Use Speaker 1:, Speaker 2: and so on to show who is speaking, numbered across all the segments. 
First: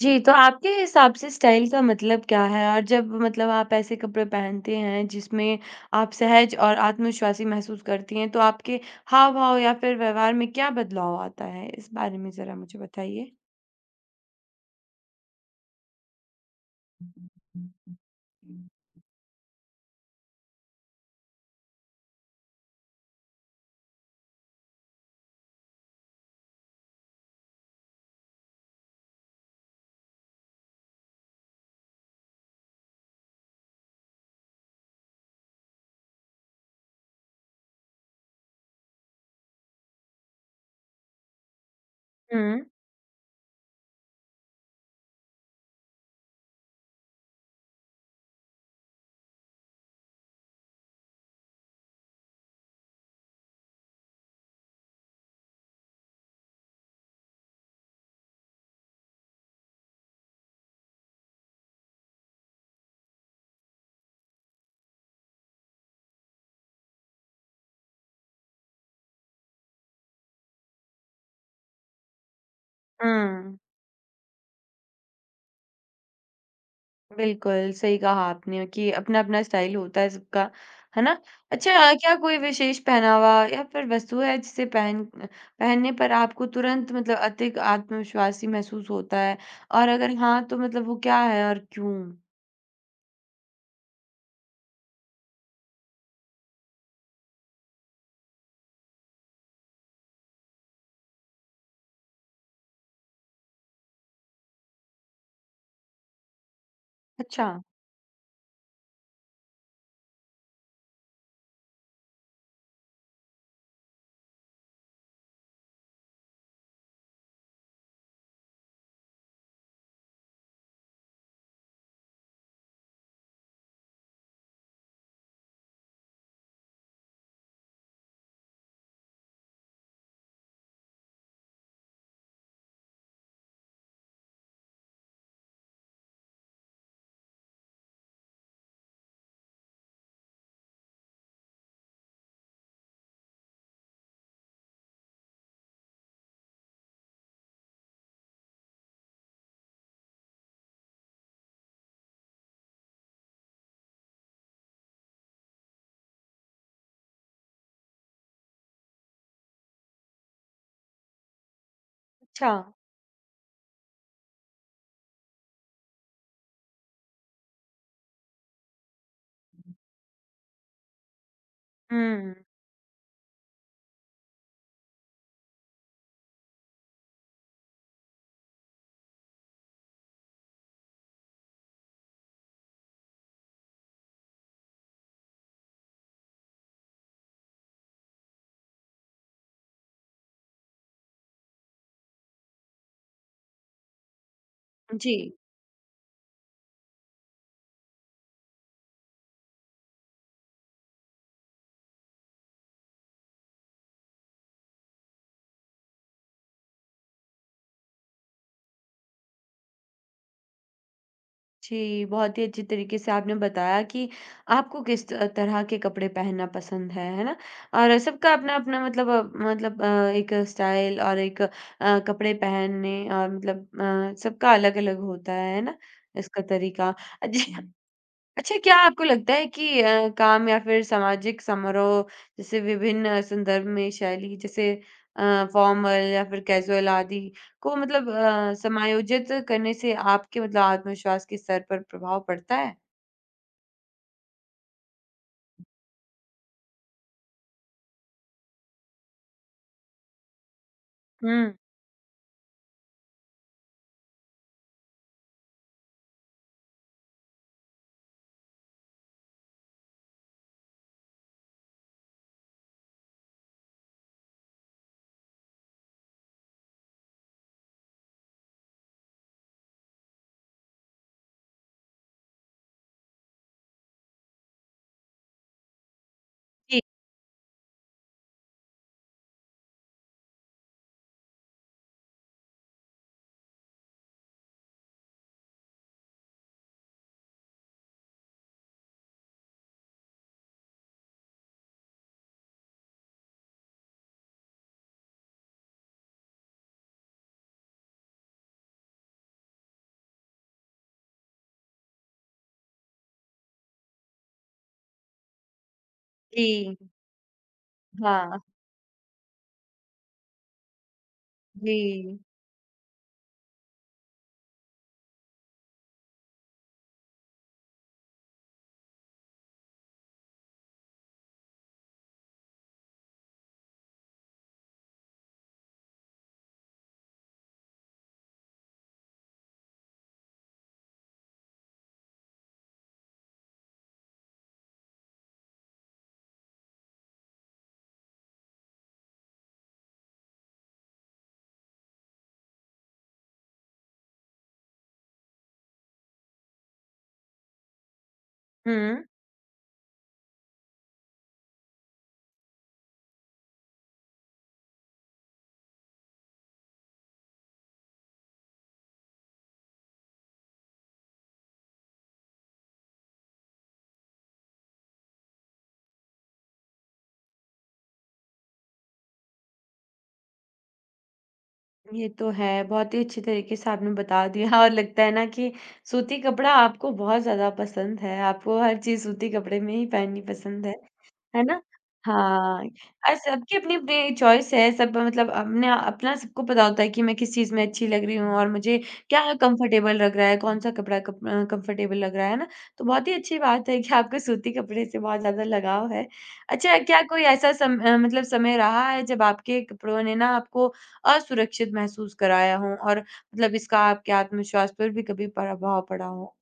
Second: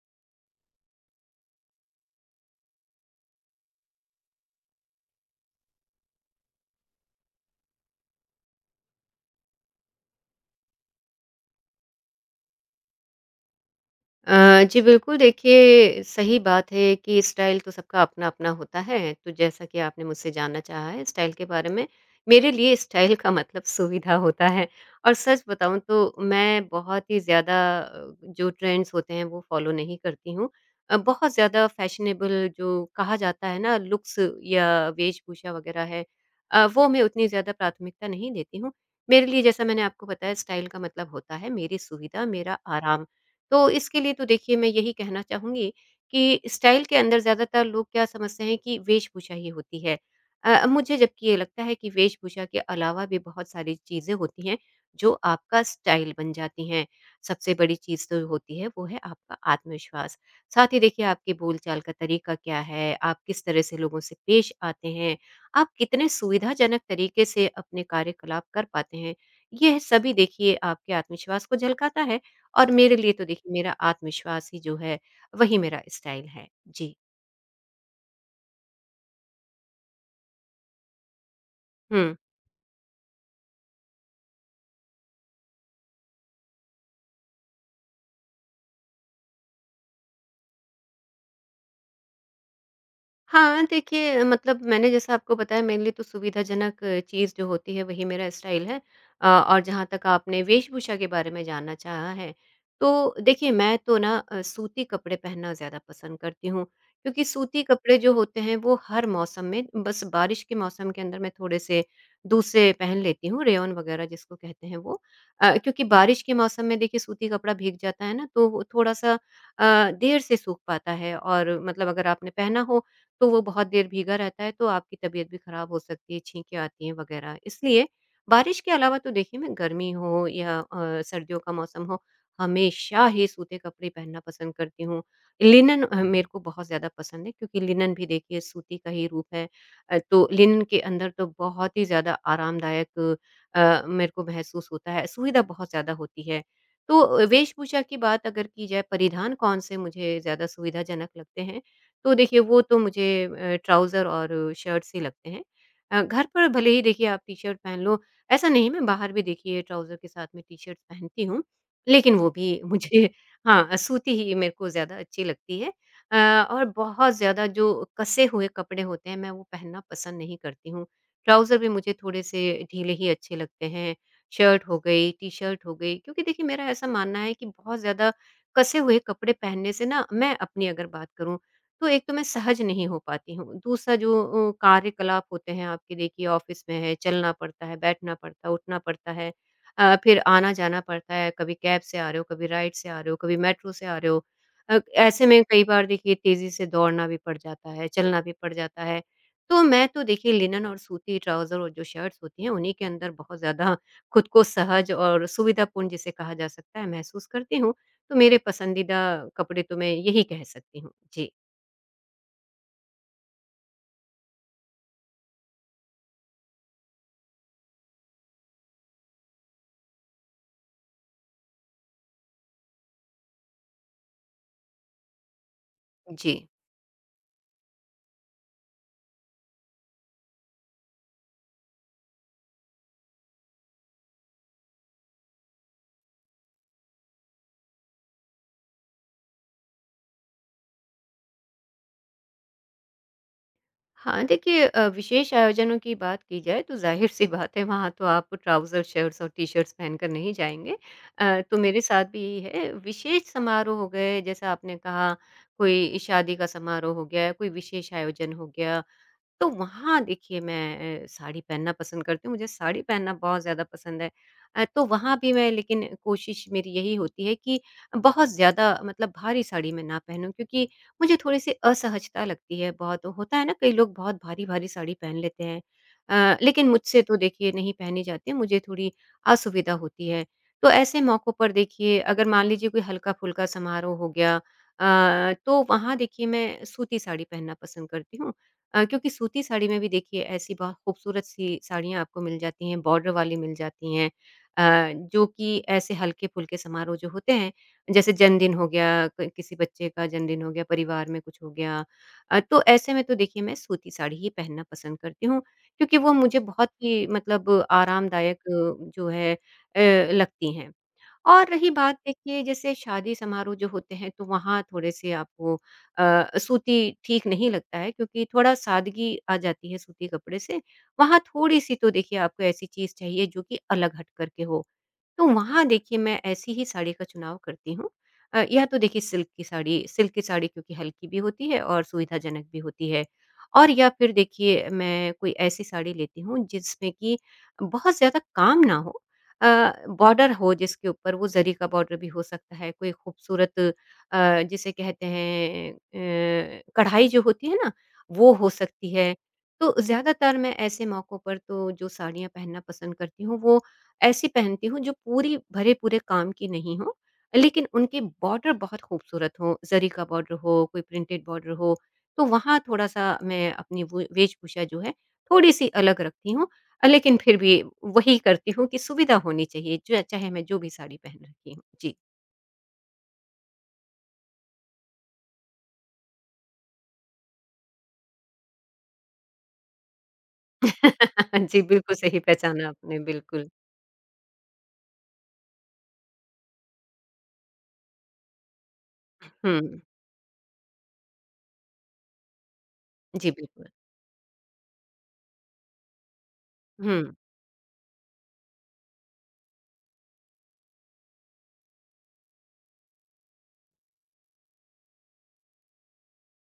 Speaker 1: जी, तो आपके हिसाब से स्टाइल का मतलब क्या है? और जब आप ऐसे कपड़े पहनते हैं जिसमें आप सहज और आत्मविश्वासी महसूस करती हैं, तो आपके हाव-भाव या फिर व्यवहार में क्या बदलाव आता है? इस बारे में ज़रा मुझे बताइए।
Speaker 2: जी बिल्कुल, देखिए सही बात है कि स्टाइल तो सबका अपना-अपना होता है, तो जैसा कि आपने मुझसे जानना चाहा है स्टाइल के बारे में, मेरे लिए स्टाइल का मतलब सुविधा होता है और सच बताऊँ तो मैं बहुत ही ज़्यादा जो ट्रेंड्स होते हैं वो फॉलो नहीं करती हूँ। बहुत ज़्यादा फैशनेबल जो कहा जाता है ना लुक्स या वेशभूषा वगैरह है वो मैं उतनी ज़्यादा प्राथमिकता नहीं देती हूँ। मेरे लिए जैसा मैंने आपको बताया स्टाइल का मतलब होता है मेरी सुविधा, मेरा
Speaker 1: हुँ,
Speaker 2: आराम। तो इसके लिए तो देखिए मैं यही कहना चाहूँगी कि स्टाइल के अंदर ज़्यादातर लोग क्या समझते हैं कि वेशभूषा ही होती है। मुझे जबकि ये लगता है कि वेशभूषा के अलावा भी बहुत सारी चीज़ें होती हैं जो आपका स्टाइल बन जाती हैं। सबसे बड़ी चीज़ तो होती है वो है आपका आत्मविश्वास। साथ ही देखिए आपके बोलचाल का तरीका क्या है, आप किस तरह से लोगों से पेश आते हैं, आप कितने सुविधाजनक तरीके से अपने कार्यकलाप कर पाते हैं। यह सभी देखिए आपके आत्मविश्वास को झलकाता है। और मेरे लिए तो देखिए
Speaker 1: हुँ।
Speaker 2: मेरा आत्मविश्वास ही जो है, वही मेरा स्टाइल है। जी।
Speaker 1: बिल्कुल, सही कहा आपने कि अपना-अपना स्टाइल होता है सबका, है ना? अच्छा, क्या
Speaker 2: हुँ।
Speaker 1: कोई विशेष पहनावा या फिर वस्तु है जिसे पहनने पर आपको तुरंत अधिक आत्मविश्वासी महसूस होता है? और अगर हाँ, तो वो क्या है और क्यों?
Speaker 2: हाँ, देखिए मतलब मैंने जैसा आपको बताया मेरे लिए तो सुविधाजनक चीज़ जो होती है वही मेरा स्टाइल है और जहाँ तक आपने वेशभूषा के बारे में जानना चाहा है, तो देखिए मैं तो ना सूती कपड़े पहनना ज़्यादा पसंद करती हूँ, क्योंकि
Speaker 1: अच्छा,
Speaker 2: सूती कपड़े जो होते हैं वो हर मौसम में बस बारिश के मौसम के अंदर मैं थोड़े-से दूसरे पहन लेती हूँ, रेयॉन वगैरह जिसको कहते हैं वो क्योंकि बारिश के मौसम में देखिए सूती कपड़ा भीग जाता है ना, तो वो थोड़ा-सा देर से सूख पाता है और मतलब अगर आपने पहना हो तो वो बहुत देर भीगा रहता है तो आपकी तबीयत भी खराब हो सकती है, छींकें आती हैं वगैरह। इसलिए बारिश के अलावा तो देखिए मैं गर्मी हो या सर्दियों का मौसम हो, हमेशा ही सूते कपड़े पहनना पसंद करती हूँ। लिनन मेरे को बहुत ज़्यादा पसंद है क्योंकि लिनन भी देखिए सूती का ही रूप है। तो लिनन के अंदर तो बहुत ही ज़्यादा आरामदायक मेरे को महसूस होता है, सुविधा बहुत ज़्यादा होती है। तो वेशभूषा की बात अगर की जाए परिधान कौन-से मुझे ज़्यादा सुविधाजनक लगते हैं तो देखिए वो तो मुझे ट्राउज़र और शर्ट्स ही लगते हैं। घर पर भले ही देखिए आप टी-शर्ट पहन लो, ऐसा नहीं मैं बाहर भी देखिए ट्राउज़र के साथ में टी-शर्ट्स पहनती हूँ, लेकिन वो भी
Speaker 1: अच्छा।
Speaker 2: मुझे हाँ, सूती ही मेरे को ज़्यादा अच्छी लगती है। अ, और बहुत ज़्यादा जो कसे हुए कपड़े होते हैं, मैं वो पहनना पसंद नहीं करती हूँ। ट्राउज़र भी मुझे
Speaker 1: हुँ,
Speaker 2: थोड़े-से ढीले ही अच्छे लगते हैं, शर्ट हो गई, टी-शर्ट हो गई, क्योंकि देखिए मेरा ऐसा मानना है कि बहुत ज़्यादा कसे हुए कपड़े पहनने से ना मैं अपनी अगर बात करूँ तो एक तो मैं सहज नहीं हो पाती हूँ। दूसरा जो कार्यकलाप होते हैं आपके देखिए ऑफ़िस में है, चलना पड़ता है, बैठना पड़ता है, उठना पड़ता है। फिर आना-जाना पड़ता है, कभी कैब से आ रहे हो, कभी राइड से आ रहे हो, कभी मेट्रो से आ रहे हो। अ,
Speaker 1: जी।
Speaker 2: ऐसे में कई बार देखिए तेज़ी से दौड़ना भी पड़ जाता है, चलना भी पड़ जाता है। तो मैं तो देखिए लिनन और सूती ट्राउज़र और जो शर्ट्स होती हैं उन्हीं के अंदर बहुत ज़्यादा खुद को सहज और सुविधापूर्ण जिसे कहा जा सकता है महसूस करती हूँ। तो मेरे पसंदीदा कपड़े तो मैं यही कह सकती हूँ। जी।
Speaker 1: जी, बहुत ही अच्छी तरीके से आपने बताया कि आपको किस त तरह के कपड़े पहनना पसंद है ना? और सबका अपना-अपना मतलब अ, एक स्टाइल और कपड़े पहनने और सबका अलग-अलग होता है ना?
Speaker 2: जी।
Speaker 1: इसका तरीका। जी, अच्छा, क्या आपको लगता है कि काम या फिर सामाजिक समारोह जैसे विभिन्न संदर्भ में शैली जैसे फॉर्मल या फिर कैजुअल आदि को समायोजित करने से आपके आत्मविश्वास के स्तर पर प्रभाव पड़ता है?
Speaker 2: हाँ, देखिए विशेष आयोजनों की बात की जाए तो ज़ाहिर-सी बात है वहाँ तो आप ट्राउज़र, शर्ट्स और टी-शर्ट्स पहनकर नहीं जाएँगे।
Speaker 1: हुँ।
Speaker 2: तो मेरे साथ भी यही है, विशेष समारोह हो गए जैसा आपने कहा कोई शादी का समारोह हो गया, कोई विशेष आयोजन हो गया तो वहाँ देखिए मैं साड़ी पहनना पसंद करती हूँ, मुझे साड़ी पहनना बहुत ज़्यादा पसंद है। तो वहाँ भी मैं लेकिन कोशिश मेरी यही होती है कि बहुत ज़्यादा मतलब भारी साड़ी मैं ना पहनूँ क्योंकि मुझे थोड़ी-सी असहजता लगती है बहुत होता है ना कई लोग बहुत भारी-भारी साड़ी पहन लेते हैं। लेकिन
Speaker 1: जी,
Speaker 2: मुझसे तो देखिए नहीं पहनी जाती है, मुझे थोड़ी असुविधा होती है। तो ऐसे मौकों पर देखिए अगर मान लीजिए कोई हल्का-फुल्का समारोह हो गया तो वहाँ देखिए मैं सूती साड़ी पहनना पसंद करती हूँ। क्योंकि सूती साड़ी में भी देखिए ऐसी बहुत खूबसूरत सी साड़ियाँ आपको मिल जाती हैं, बॉर्डर वाली मिल जाती हैं अ, जो कि ऐसे हल्के-फुल्के समारोह जो होते हैं, जैसे जन्मदिन हो गया, क किसी बच्चे का जन्मदिन हो गया, परिवार में कुछ हो गया। तो ऐसे में तो देखिए मैं सूती साड़ी ही पहनना पसंद करती हूँ, क्योंकि वो मुझे बहुत
Speaker 1: जी।
Speaker 2: ही मतलब आरामदायक
Speaker 1: हाँ,
Speaker 2: जो है अ, लगती हैं। और रही बात
Speaker 1: जी।
Speaker 2: देखिए जैसे शादी समारोह जो होते हैं तो वहाँ थोड़े से आपको सूती ठीक नहीं लगता है क्योंकि थोड़ा सादगी आ जाती है सूती कपड़े से। वहाँ थोड़ी-सी तो देखिए आपको ऐसी चीज़ चाहिए जो कि अलग हट कर के हो। तो वहाँ देखिए मैं ऐसी ही साड़ी का चुनाव करती हूँ। या तो देखिए सिल्क की साड़ी क्योंकि हल्की भी होती है और सुविधाजनक भी होती है। और या फिर देखिए मैं कोई ऐसी साड़ी लेती हूँ जिसमें कि बहुत ज़्यादा काम ना हो। अ, बॉर्डर हो जिसके ऊपर वो ज़री का बॉर्डर भी हो सकता है, कोई खूबसूरत जिसे कहते हैं कढ़ाई जो होती है ना, वो हो
Speaker 1: हुँ,
Speaker 2: सकती है। तो ज़्यादातर मैं ऐसे मौकों पर तो जो साड़ियाँ पहनना पसंद करती हूँ वो ऐसी पहनती हूँ जो पूरी भरे-पूरे काम की नहीं हो, लेकिन उनके बॉर्डर बहुत खूबसूरत हों, ज़री का बॉर्डर हो, कोई प्रिंटेड बॉर्डर हो, तो वहाँ थोड़ा-सा मैं अपनी वो वेशभूषा जो है, थोड़ी-सी अलग रखती हूँ। लेकिन फिर भी वही करती हूँ कि सुविधा होनी चाहिए, जो चाहे मैं जो भी साड़ी पहन रखी हूँ। जी।
Speaker 1: ये तो है। बहुत ही अच्छे तरीके से आपने बता दिया और लगता है ना कि सूती कपड़ा आपको बहुत ज़्यादा पसंद है। आपको हर चीज़ सूती कपड़े में ही पहननी पसंद है। है ना?
Speaker 2: जी, बिल्कुल सही
Speaker 1: हाँ,
Speaker 2: पहचाना आपने, बिल्कुल।
Speaker 1: सबकी अपनी-अपनी चॉइस है, सब अपने अपना सबको पता होता है कि मैं किस चीज़ में अच्छी लग रही हूँ और मुझे क्या
Speaker 2: हुँ।
Speaker 1: कंफर्टेबल लग रहा है, कौन-सा कपड़ा कंफर्टेबल लग रहा है ना? तो बहुत ही
Speaker 2: जी,
Speaker 1: अच्छी
Speaker 2: बिल्कुल।
Speaker 1: बात है कि आपको सूती कपड़े से बहुत ज़्यादा लगाव है। अच्छा, क्या
Speaker 2: हुँ।
Speaker 1: कोई ऐसा सम अ, मतलब समय रहा है जब आपके कपड़ों ने ना आपको असुरक्षित महसूस कराया हो और इसका आपके आत्मविश्वास पर भी कभी प्रभाव पड़ा हो?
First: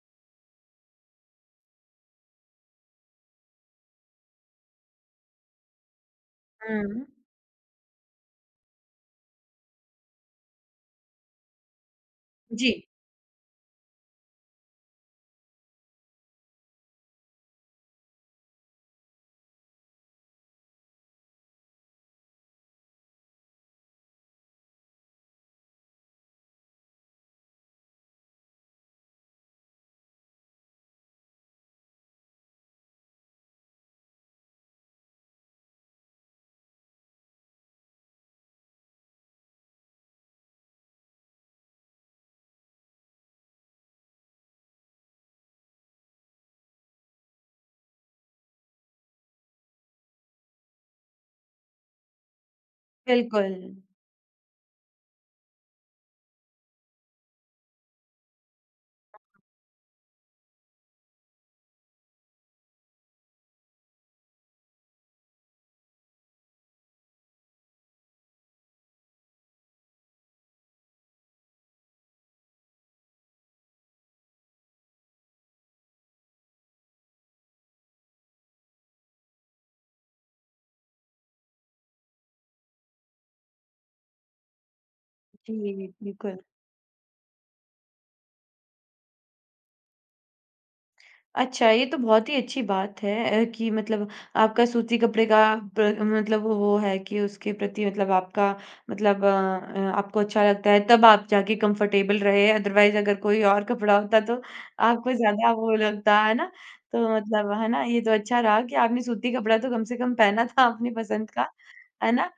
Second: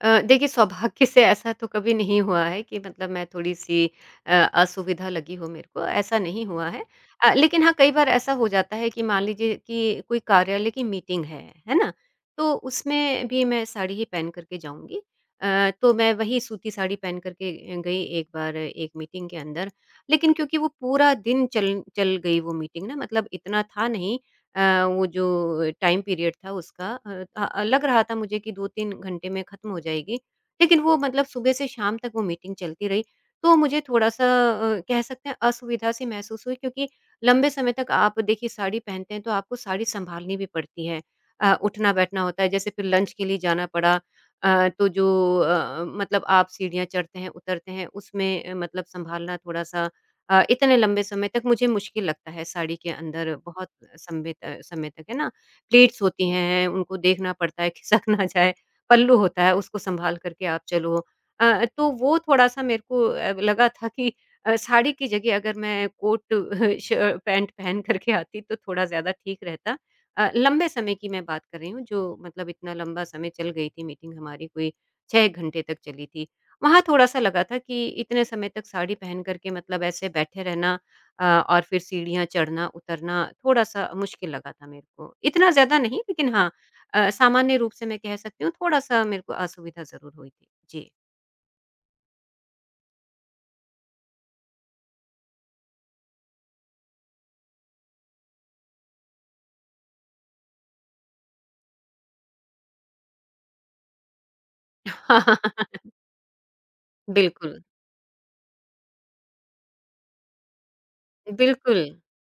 Speaker 2: देखिए सौभाग्य से ऐसा तो कभी नहीं हुआ है कि मतलब मैं थोड़ी-सी असुविधा लगी हो मेरे को, ऐसा नहीं हुआ है।
Speaker 1: हुँ।
Speaker 2: लेकिन हाँ, कई बार ऐसा हो जाता है कि मान लीजिए कि कोई कार्यालय की मीटिंग है ना? तो
Speaker 1: जी,
Speaker 2: उसमें भी मैं साड़ी ही पहन कर के जाऊँगी। तो मैं वही सूती साड़ी पहन कर के गई एक बार एक मीटिंग के अंदर। लेकिन क्योंकि वो पूरा दिन चल चल गई वो मीटिंग ना, मतलब इतना था नहीं वो जो टाइम पीरियड था उसका लग रहा था मुझे कि 2-3 घंटे में ख़त्म हो जाएगी। लेकिन वो मतलब सुबह से शाम तक वो मीटिंग चलती रही। तो मुझे थोड़ा-सा कह सकते हैं असुविधा सी महसूस हुई क्योंकि लंबे समय तक आप देखिए साड़ी पहनते हैं तो आपको साड़ी सँभालनी भी पड़ती है। उठना-बैठना होता है जैसे फिर लंच के लिए जाना पड़ा। तो जो मतलब आप सीढ़ियाँ चढ़ते हैं, उतरते हैं उसमें मतलब सँभालना थोड़ा-सा इतने लंबे समय तक मुझे मुश्किल लगता है साड़ी के अंदर
Speaker 1: बिल्कुल।
Speaker 2: बहुत समय तक, है ना? प्लेट्स होती हैं, उनको देखना पड़ता है खिसक ना जाए, पल्लू होता है उसको सँभाल कर के आप चलो। तो वो थोड़ा-सा मेरे को लगा था कि साड़ी की जगह अगर मैं कोट श पैंट पहन कर के आती तो थोड़ा ज़्यादा ठीक रहता। लंबे समय की मैं बात कर रही हूँ जो मतलब इतना लंबा समय चल गई थी मीटिंग हमारी कोई 6 घंटे तक चली थी। वहाँ थोड़ा-सा लगा था कि इतने समय तक साड़ी पहन कर के मतलब ऐसे बैठे रहना और फिर सीढ़ियाँ चढ़ना-उतरना थोड़ा-सा मुश्किल लगा था मेरे को। इतना ज़्यादा
Speaker 1: जी,
Speaker 2: नहीं लेकिन
Speaker 1: बिल्कुल।
Speaker 2: हाँ सामान्य रूप से मैं कह सकती हूँ थोड़ा-सा मेरे को असुविधा ज़रूर हुई थी। जी।
Speaker 1: अच्छा, ये तो बहुत ही अच्छी बात है कि आपका सूती कपड़े का प्र मतलब वो है कि उसके प्रति आपका आपको अच्छा लगता है, तब आप जाके कंफर्टेबल रहे, अदरवाइज़ अगर कोई और कपड़ा होता तो आपको ज़्यादा वो लगता, है ना? तो
Speaker 2: बिल्कुल,
Speaker 1: है ना, ये तो अच्छा रहा कि आपने सूती कपड़ा तो कम से कम पहना था अपनी पसंद का,
Speaker 2: बिल्कुल।
Speaker 1: है ना?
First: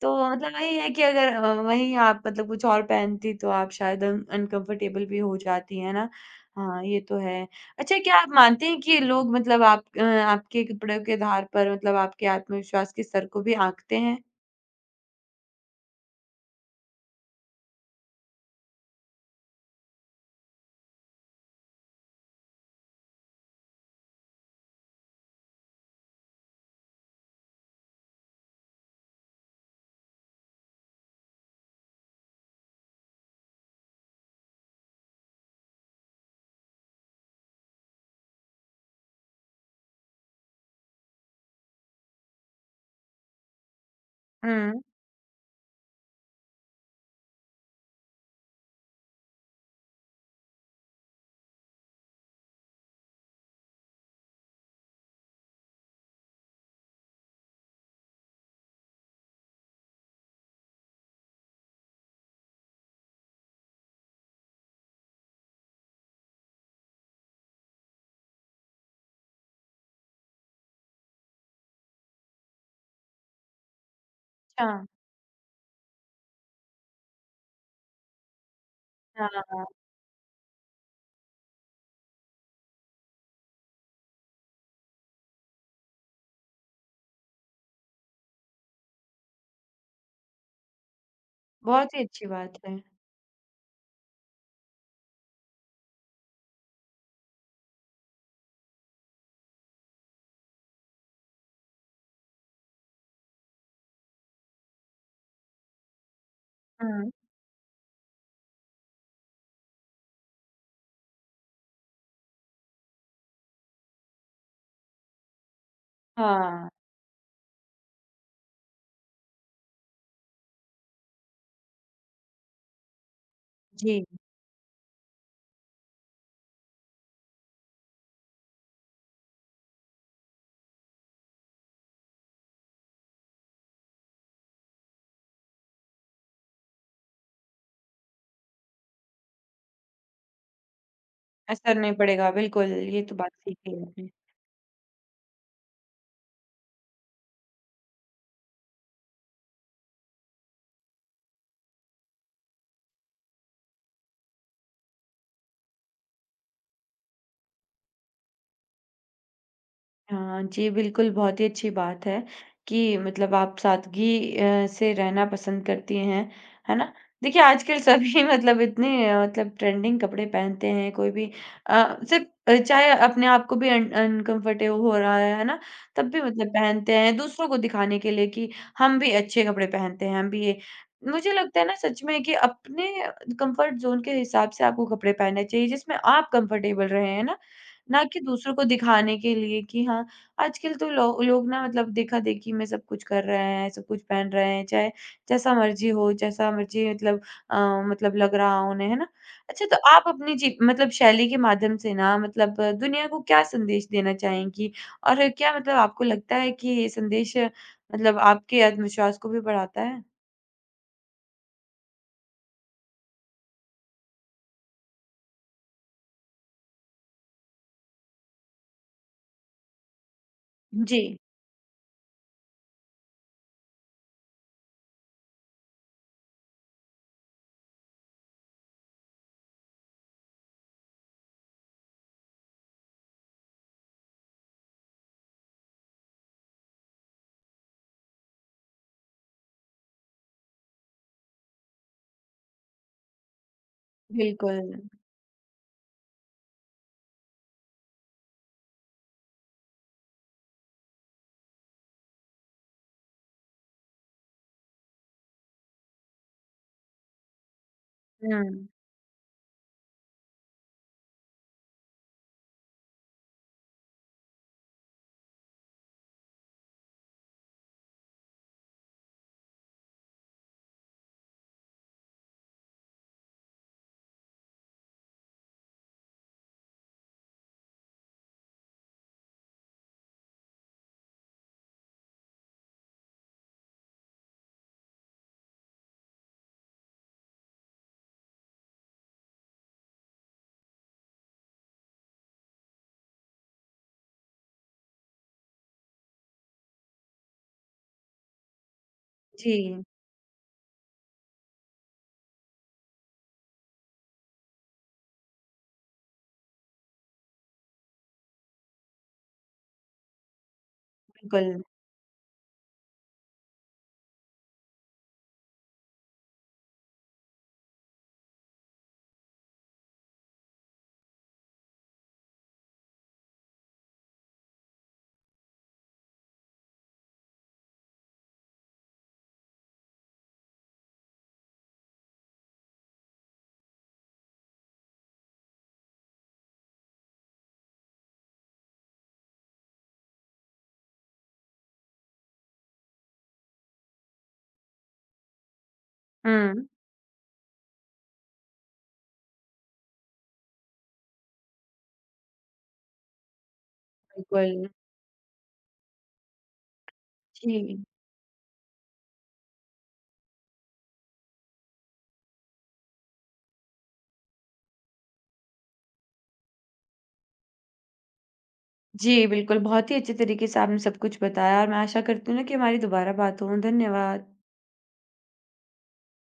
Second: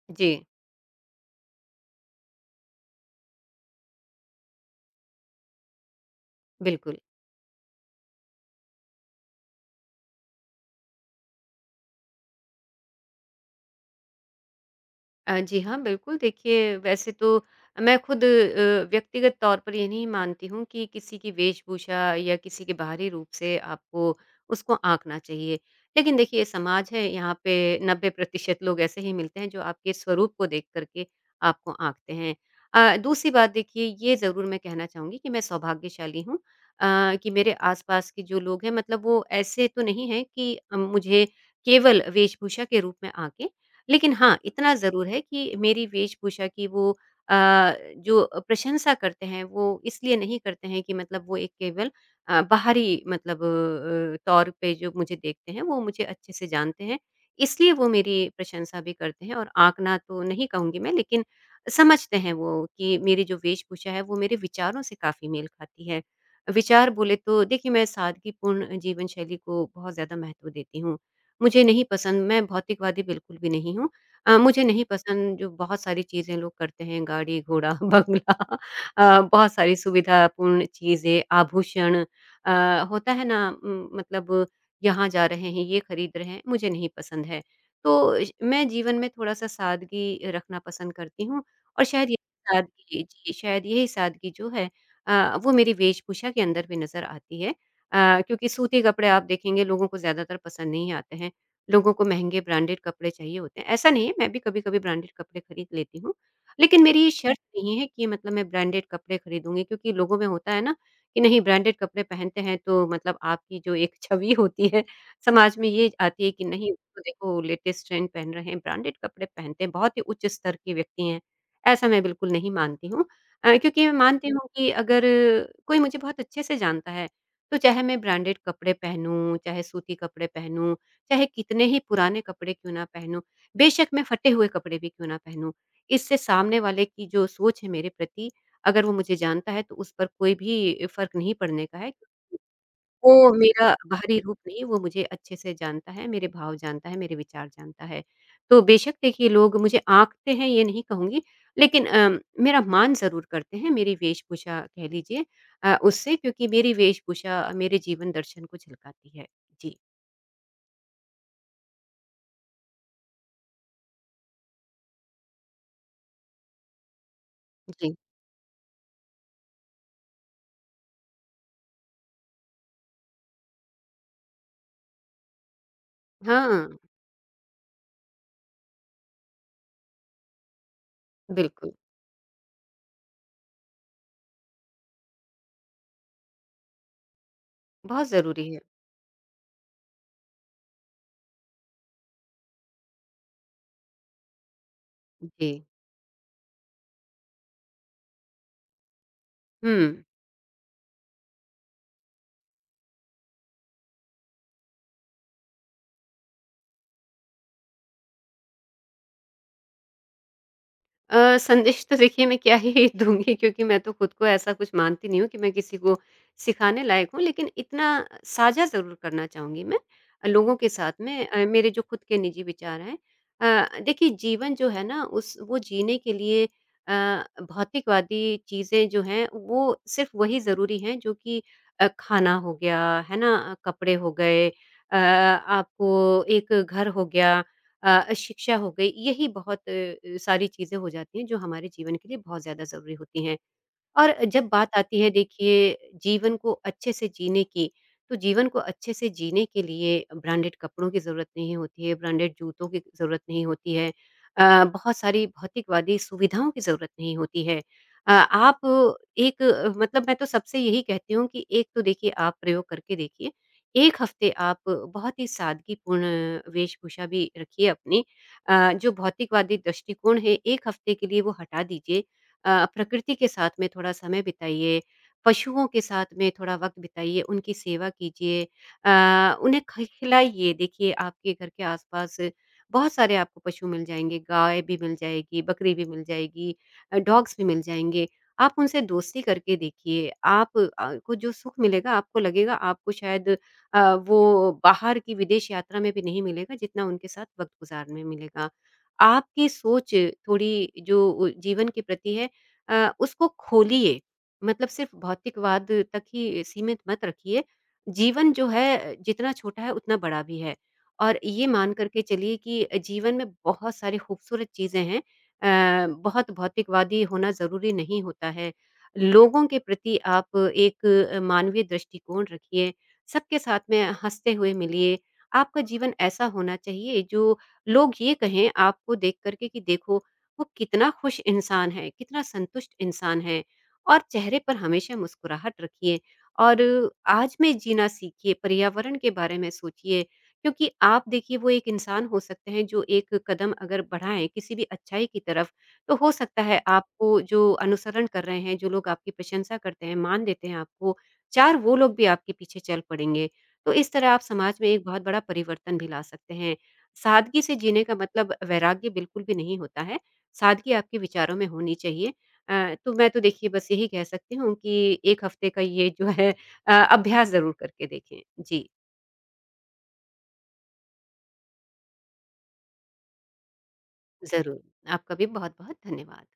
Speaker 1: तो
Speaker 2: जी,
Speaker 1: वही है कि अगर वहीं आप कुछ और पहनती तो आप शायद अन अनकंफर्टेबल भी हो जाती, है ना? हाँ,
Speaker 2: बिल्कुल।
Speaker 1: ये तो है। अच्छा, क्या आप मानते हैं कि लोग आपके कपड़ों के आधार पर आपके आत्मविश्वास के स्तर को भी आँकते हैं?
Speaker 2: जी हाँ, बिल्कुल देखिए वैसे तो मैं खुद व्यक्तिगत तौर पर ये नहीं मानती हूँ कि किसी की वेशभूषा या किसी के बाहरी रूप से आपको उसको आँकना चाहिए। लेकिन देखिए ये समाज है यहाँ पे 90% लोग ऐसे ही मिलते हैं जो आपके स्वरूप को देख कर के आपको आँकते हैं। दूसरी बात देखिए ये ज़रूर मैं कहना चाहूँगी कि मैं सौभाग्यशाली हूँ कि मेरे आस-पास के जो लोग हैं मतलब वो ऐसे तो नहीं हैं कि मुझे केवल वेशभूषा के रूप में आँके। लेकिन हाँ,
Speaker 1: हुँ,
Speaker 2: इतना ज़रूर है कि मेरी वेशभूषा की वो अ, जो प्रशंसा करते हैं, वो इसलिए नहीं करते हैं कि मतलब वो एक केवल बाहरी मतलब तौर पे जो मुझे देखते हैं, वो मुझे अच्छे से जानते हैं। इसलिए वो मेरी प्रशंसा भी करते हैं और आँकना तो नहीं कहूँगी मैं, लेकिन समझते हैं वो कि मेरी जो वेशभूषा है, वो मेरे विचारों से काफ़ी मेल खाती है। विचार बोले तो देखिए, मैं सादगीपूर्ण जीवन शैली को बहुत ज़्यादा महत्व देती हूँ। मुझे नहीं पसंद मैं भौतिकवादी बिल्कुल भी नहीं हूँ। मुझे
Speaker 1: अच्छा।
Speaker 2: नहीं पसंद जो बहुत सारी चीज़ें लोग करते हैं गाड़ी, घोड़ा, बंगला बहुत
Speaker 1: हाँ,
Speaker 2: सारी सुविधापूर्ण चीज़ें, आभूषण होता है ना मतलब यहाँ जा रहे हैं, ये खरीद रहे हैं, मुझे नहीं पसंद है। तो श मैं जीवन में थोड़ा-सा सादगी रखना पसंद करती हूँ और
Speaker 1: बहुत ही
Speaker 2: शायद ये
Speaker 1: अच्छी बात है।
Speaker 2: सादगी जी, शायद यही सादगी जो है वो मेरी वेशभूषा के अंदर भी नज़र आती है। क्योंकि सूती कपड़े आप देखेंगे लोगों को ज़्यादातर पसंद नहीं आते हैं। लोगों को महँगे ब्रांडेड कपड़े चाहिए होते हैं। ऐसा नहीं है, मैं भी कभी-कभी ब्रांडेड कपड़े खरीद लेती हूँ। लेकिन मेरी ये
Speaker 1: हुँ।
Speaker 2: शर्त नहीं है कि मतलब मैं ब्रांडेड कपड़े खरीदूँगी क्योंकि लोगों में होता है ना कि नहीं ब्रांडेड कपड़े पहनते हैं तो मतलब आपकी जो एक छवि होती है, समाज में ये आती है कि
Speaker 1: हाँ,
Speaker 2: नहीं तो देखो लेटेस्ट ट्रेंड पहन रहे हैं, ब्रांडेड कपड़े पहनते हैं, बहुत ही उच्च स्तर के व्यक्ति हैं। ऐसा मैं बिल्कुल नहीं मानती हूँ क्योंकि मैं
Speaker 1: जी,
Speaker 2: मानती हूँ कि अगर कोई मुझे बहुत अच्छे से जानता है, तो चाहे मैं ब्रांडेड कपड़े पहनूँ, चाहे सूती कपड़े पहनूँ चाहे कितने ही पुराने कपड़े क्यों ना पहनूँ, बेशक मैं फटे हुए कपड़े भी क्यों ना पहनूँ। इससे सामने वाले की जो सोच है मेरे प्रति, अगर वो मुझे जानता है तो उस पर कोई भी फ़र्क नहीं पड़ने का
Speaker 1: असर
Speaker 2: है।
Speaker 1: नहीं पड़ेगा, बिल्कुल, ये तो बात
Speaker 2: वो
Speaker 1: ठीक
Speaker 2: मेरा
Speaker 1: ही है।
Speaker 2: बाहरी रूप नहीं, वो मुझे अच्छे से जानता है, मेरे भाव जानता है, मेरे विचार जानता है। तो बेशक देखिए लोग मुझे आँकते हैं ये नहीं कहूँगी, लेकिन मेरा मान ज़रूर करते हैं, मेरी वेशभूषा कह लीजिए उससे क्योंकि मेरी वेशभूषा मेरे जीवन दर्शन को झलकाती है। जी।
Speaker 1: हाँ, जी, बिल्कुल, बहुत ही अच्छी बात है कि आप सादगी से रहना पसंद करती हैं, है ना? देखिए, आजकल
Speaker 2: जी।
Speaker 1: सभी इतने ट्रेंडिंग कपड़े पहनते हैं, कोई भी सिर्फ चाहे अपने आप को भी अन अनकम्फर्टेबल हो रहा है ना? तब भी
Speaker 2: हाँ।
Speaker 1: पहनते हैं, दूसरों को दिखाने के लिए कि हम भी अच्छे कपड़े पहनते हैं, हम भी ये मुझे लगता है
Speaker 2: बिल्कुल,
Speaker 1: ना सच में कि अपने कंफर्ट ज़ोन के हिसाब से आपको कपड़े पहनने चाहिए, जिसमें आप कंफर्टेबल रहें, है ना? ना
Speaker 2: बहुत
Speaker 1: कि
Speaker 2: ज़रूरी
Speaker 1: दूसरों
Speaker 2: है।
Speaker 1: को दिखाने के लिए कि हाँ, आजकल तो लो लोग ना देखा-देखी में सब कुछ कर रहे हैं, सब कुछ पहन रहे हैं, चाहे जैसा
Speaker 2: जी।
Speaker 1: मर्ज़ी हो, जैसा मर्ज़ी अ, लग रहा हो उन्हें, है ना? अच्छा,
Speaker 2: हुँ।
Speaker 1: तो आप अपनी शैली के माध्यम से ना दुनिया को क्या संदेश देना चाहेंगी? और क्या आपको लगता है कि ये संदेश आपके आत्मविश्वास को भी बढ़ाता है?
Speaker 2: संदेश तो देखिए मैं क्या ही दूँगी क्योंकि मैं तो खुद को ऐसा कुछ मानती नहीं हूँ कि मैं किसी को सिखाने लायक हूँ, लेकिन इतना साझा ज़रूर करना चाहूँगी मैं लोगों के साथ
Speaker 1: जी,
Speaker 2: में मेरे जो खुद के निजी विचार हैं। देखिए जीवन जो है ना उस वो जीने के लिए भौतिकवादी चीज़ें जो हैं वो सिर्फ़ वही ज़रूरी हैं जो कि खाना हो गया, है ना? कपड़े हो गए आपको एक घर हो गया। शिक्षा हो गई, यही बहुत सारी चीज़ें हो जाती हैं जो हमारे जीवन के लिए बहुत ज़्यादा ज़रूरी होती हैं। और जब
Speaker 1: बिल्कुल।
Speaker 2: बात आती है देखिए जीवन को अच्छे से जीने की, तो जीवन को अच्छे से जीने के लिए ब्रांडेड कपड़ों की ज़रूरत नहीं होती है, ब्रांडेड जूतों की ज़रूरत नहीं होती है। बहुत सारी भौतिकवादी सुविधाओं की ज़रूरत नहीं होती है। आप
Speaker 1: हुँ,
Speaker 2: एक मतलब मैं तो सबसे यही कहती हूँ कि एक तो देखिए आप प्रयोग करके देखिए। 1 हफ़्ते आप बहुत ही सादगीपूर्ण वेशभूषा भी रखिए अपनी। जो भौतिकवादी दृष्टिकोण है 1 हफ़्ते के लिए वो हटा दीजिए। प्रकृति के साथ में थोड़ा समय बिताइए, पशुओं के साथ में थोड़ा वक़्त बिताइए, उनकी सेवा कीजिए उन्हें ख खिलाइए। देखिए आपके घर के आस-पास बहुत सारे आपको पशु मिल जाएँगे, गाय भी मिल जाएगी, बकरी भी मिल जाएगी डॉग्स भी मिल जाएँगे। आप उनसे दोस्ती करके देखिए, आप को जो सुख मिलेगा आपको लगेगा आपको शायद वो बाहर की विदेश यात्रा में भी नहीं मिलेगा जितना उनके साथ वक़्त गुज़ारने में मिलेगा। आपकी
Speaker 1: जी,
Speaker 2: सोच थोड़ी जो जीवन के प्रति है उसको खोलिए। मतलब सिर्फ़ भौतिकवाद तक ही सीमित मत रखिए। जीवन जो है जितना छोटा है उतना बड़ा भी है और ये
Speaker 1: बिल्कुल।
Speaker 2: मान कर के चलिए कि जीवन में बहुत सारी खूबसूरत चीज़ें हैं। बहुत भौतिकवादी होना ज़रूरी नहीं होता है। लोगों के प्रति आप एक मानवीय दृष्टिकोण रखिए, सबके साथ में हँसते हुए मिलिए। आपका जीवन ऐसा होना चाहिए जो लोग ये कहें आपको देख कर के कि देखो वो कितना खुश इंसान है, कितना संतुष्ट इंसान है और चेहरे पर हमेशा मुस्कुराहट रखिए और आज में जीना सीखिए, पर्यावरण के बारे में सोचिए क्योंकि आप देखिए वो एक इंसान हो सकते हैं जो एक कदम अगर बढ़ाएँ किसी भी अच्छाई की तरफ, तो हो सकता है
Speaker 1: हुँ,
Speaker 2: आपको जो अनुसरण कर रहे हैं, जो लोग आपकी प्रशंसा करते हैं, मान देते हैं आपको, 4 वो लोग भी आपके पीछे चल पड़ेंगे। तो इस तरह आप
Speaker 1: बिल्कुल,
Speaker 2: समाज में एक बहुत बड़ा परिवर्तन भी ला सकते हैं। सादगी से जीने
Speaker 1: जी।
Speaker 2: का मतलब वैराग्य बिल्कुल भी नहीं होता है। सादगी आपके विचारों में होनी चाहिए। तो मैं तो देखिए बस यही कह सकती हूँ कि 1 हफ़्ते का ये जो है अभ्यास ज़रूर करके देखें। जी,
Speaker 1: जी, बिल्कुल, बहुत ही अच्छे तरीके से आपने सब कुछ बताया और मैं आशा करती हूँ ना कि हमारी दोबारा बात हो। धन्यवाद।
Speaker 2: ज़रूर। आपका भी बहुत-बहुत धन्यवाद।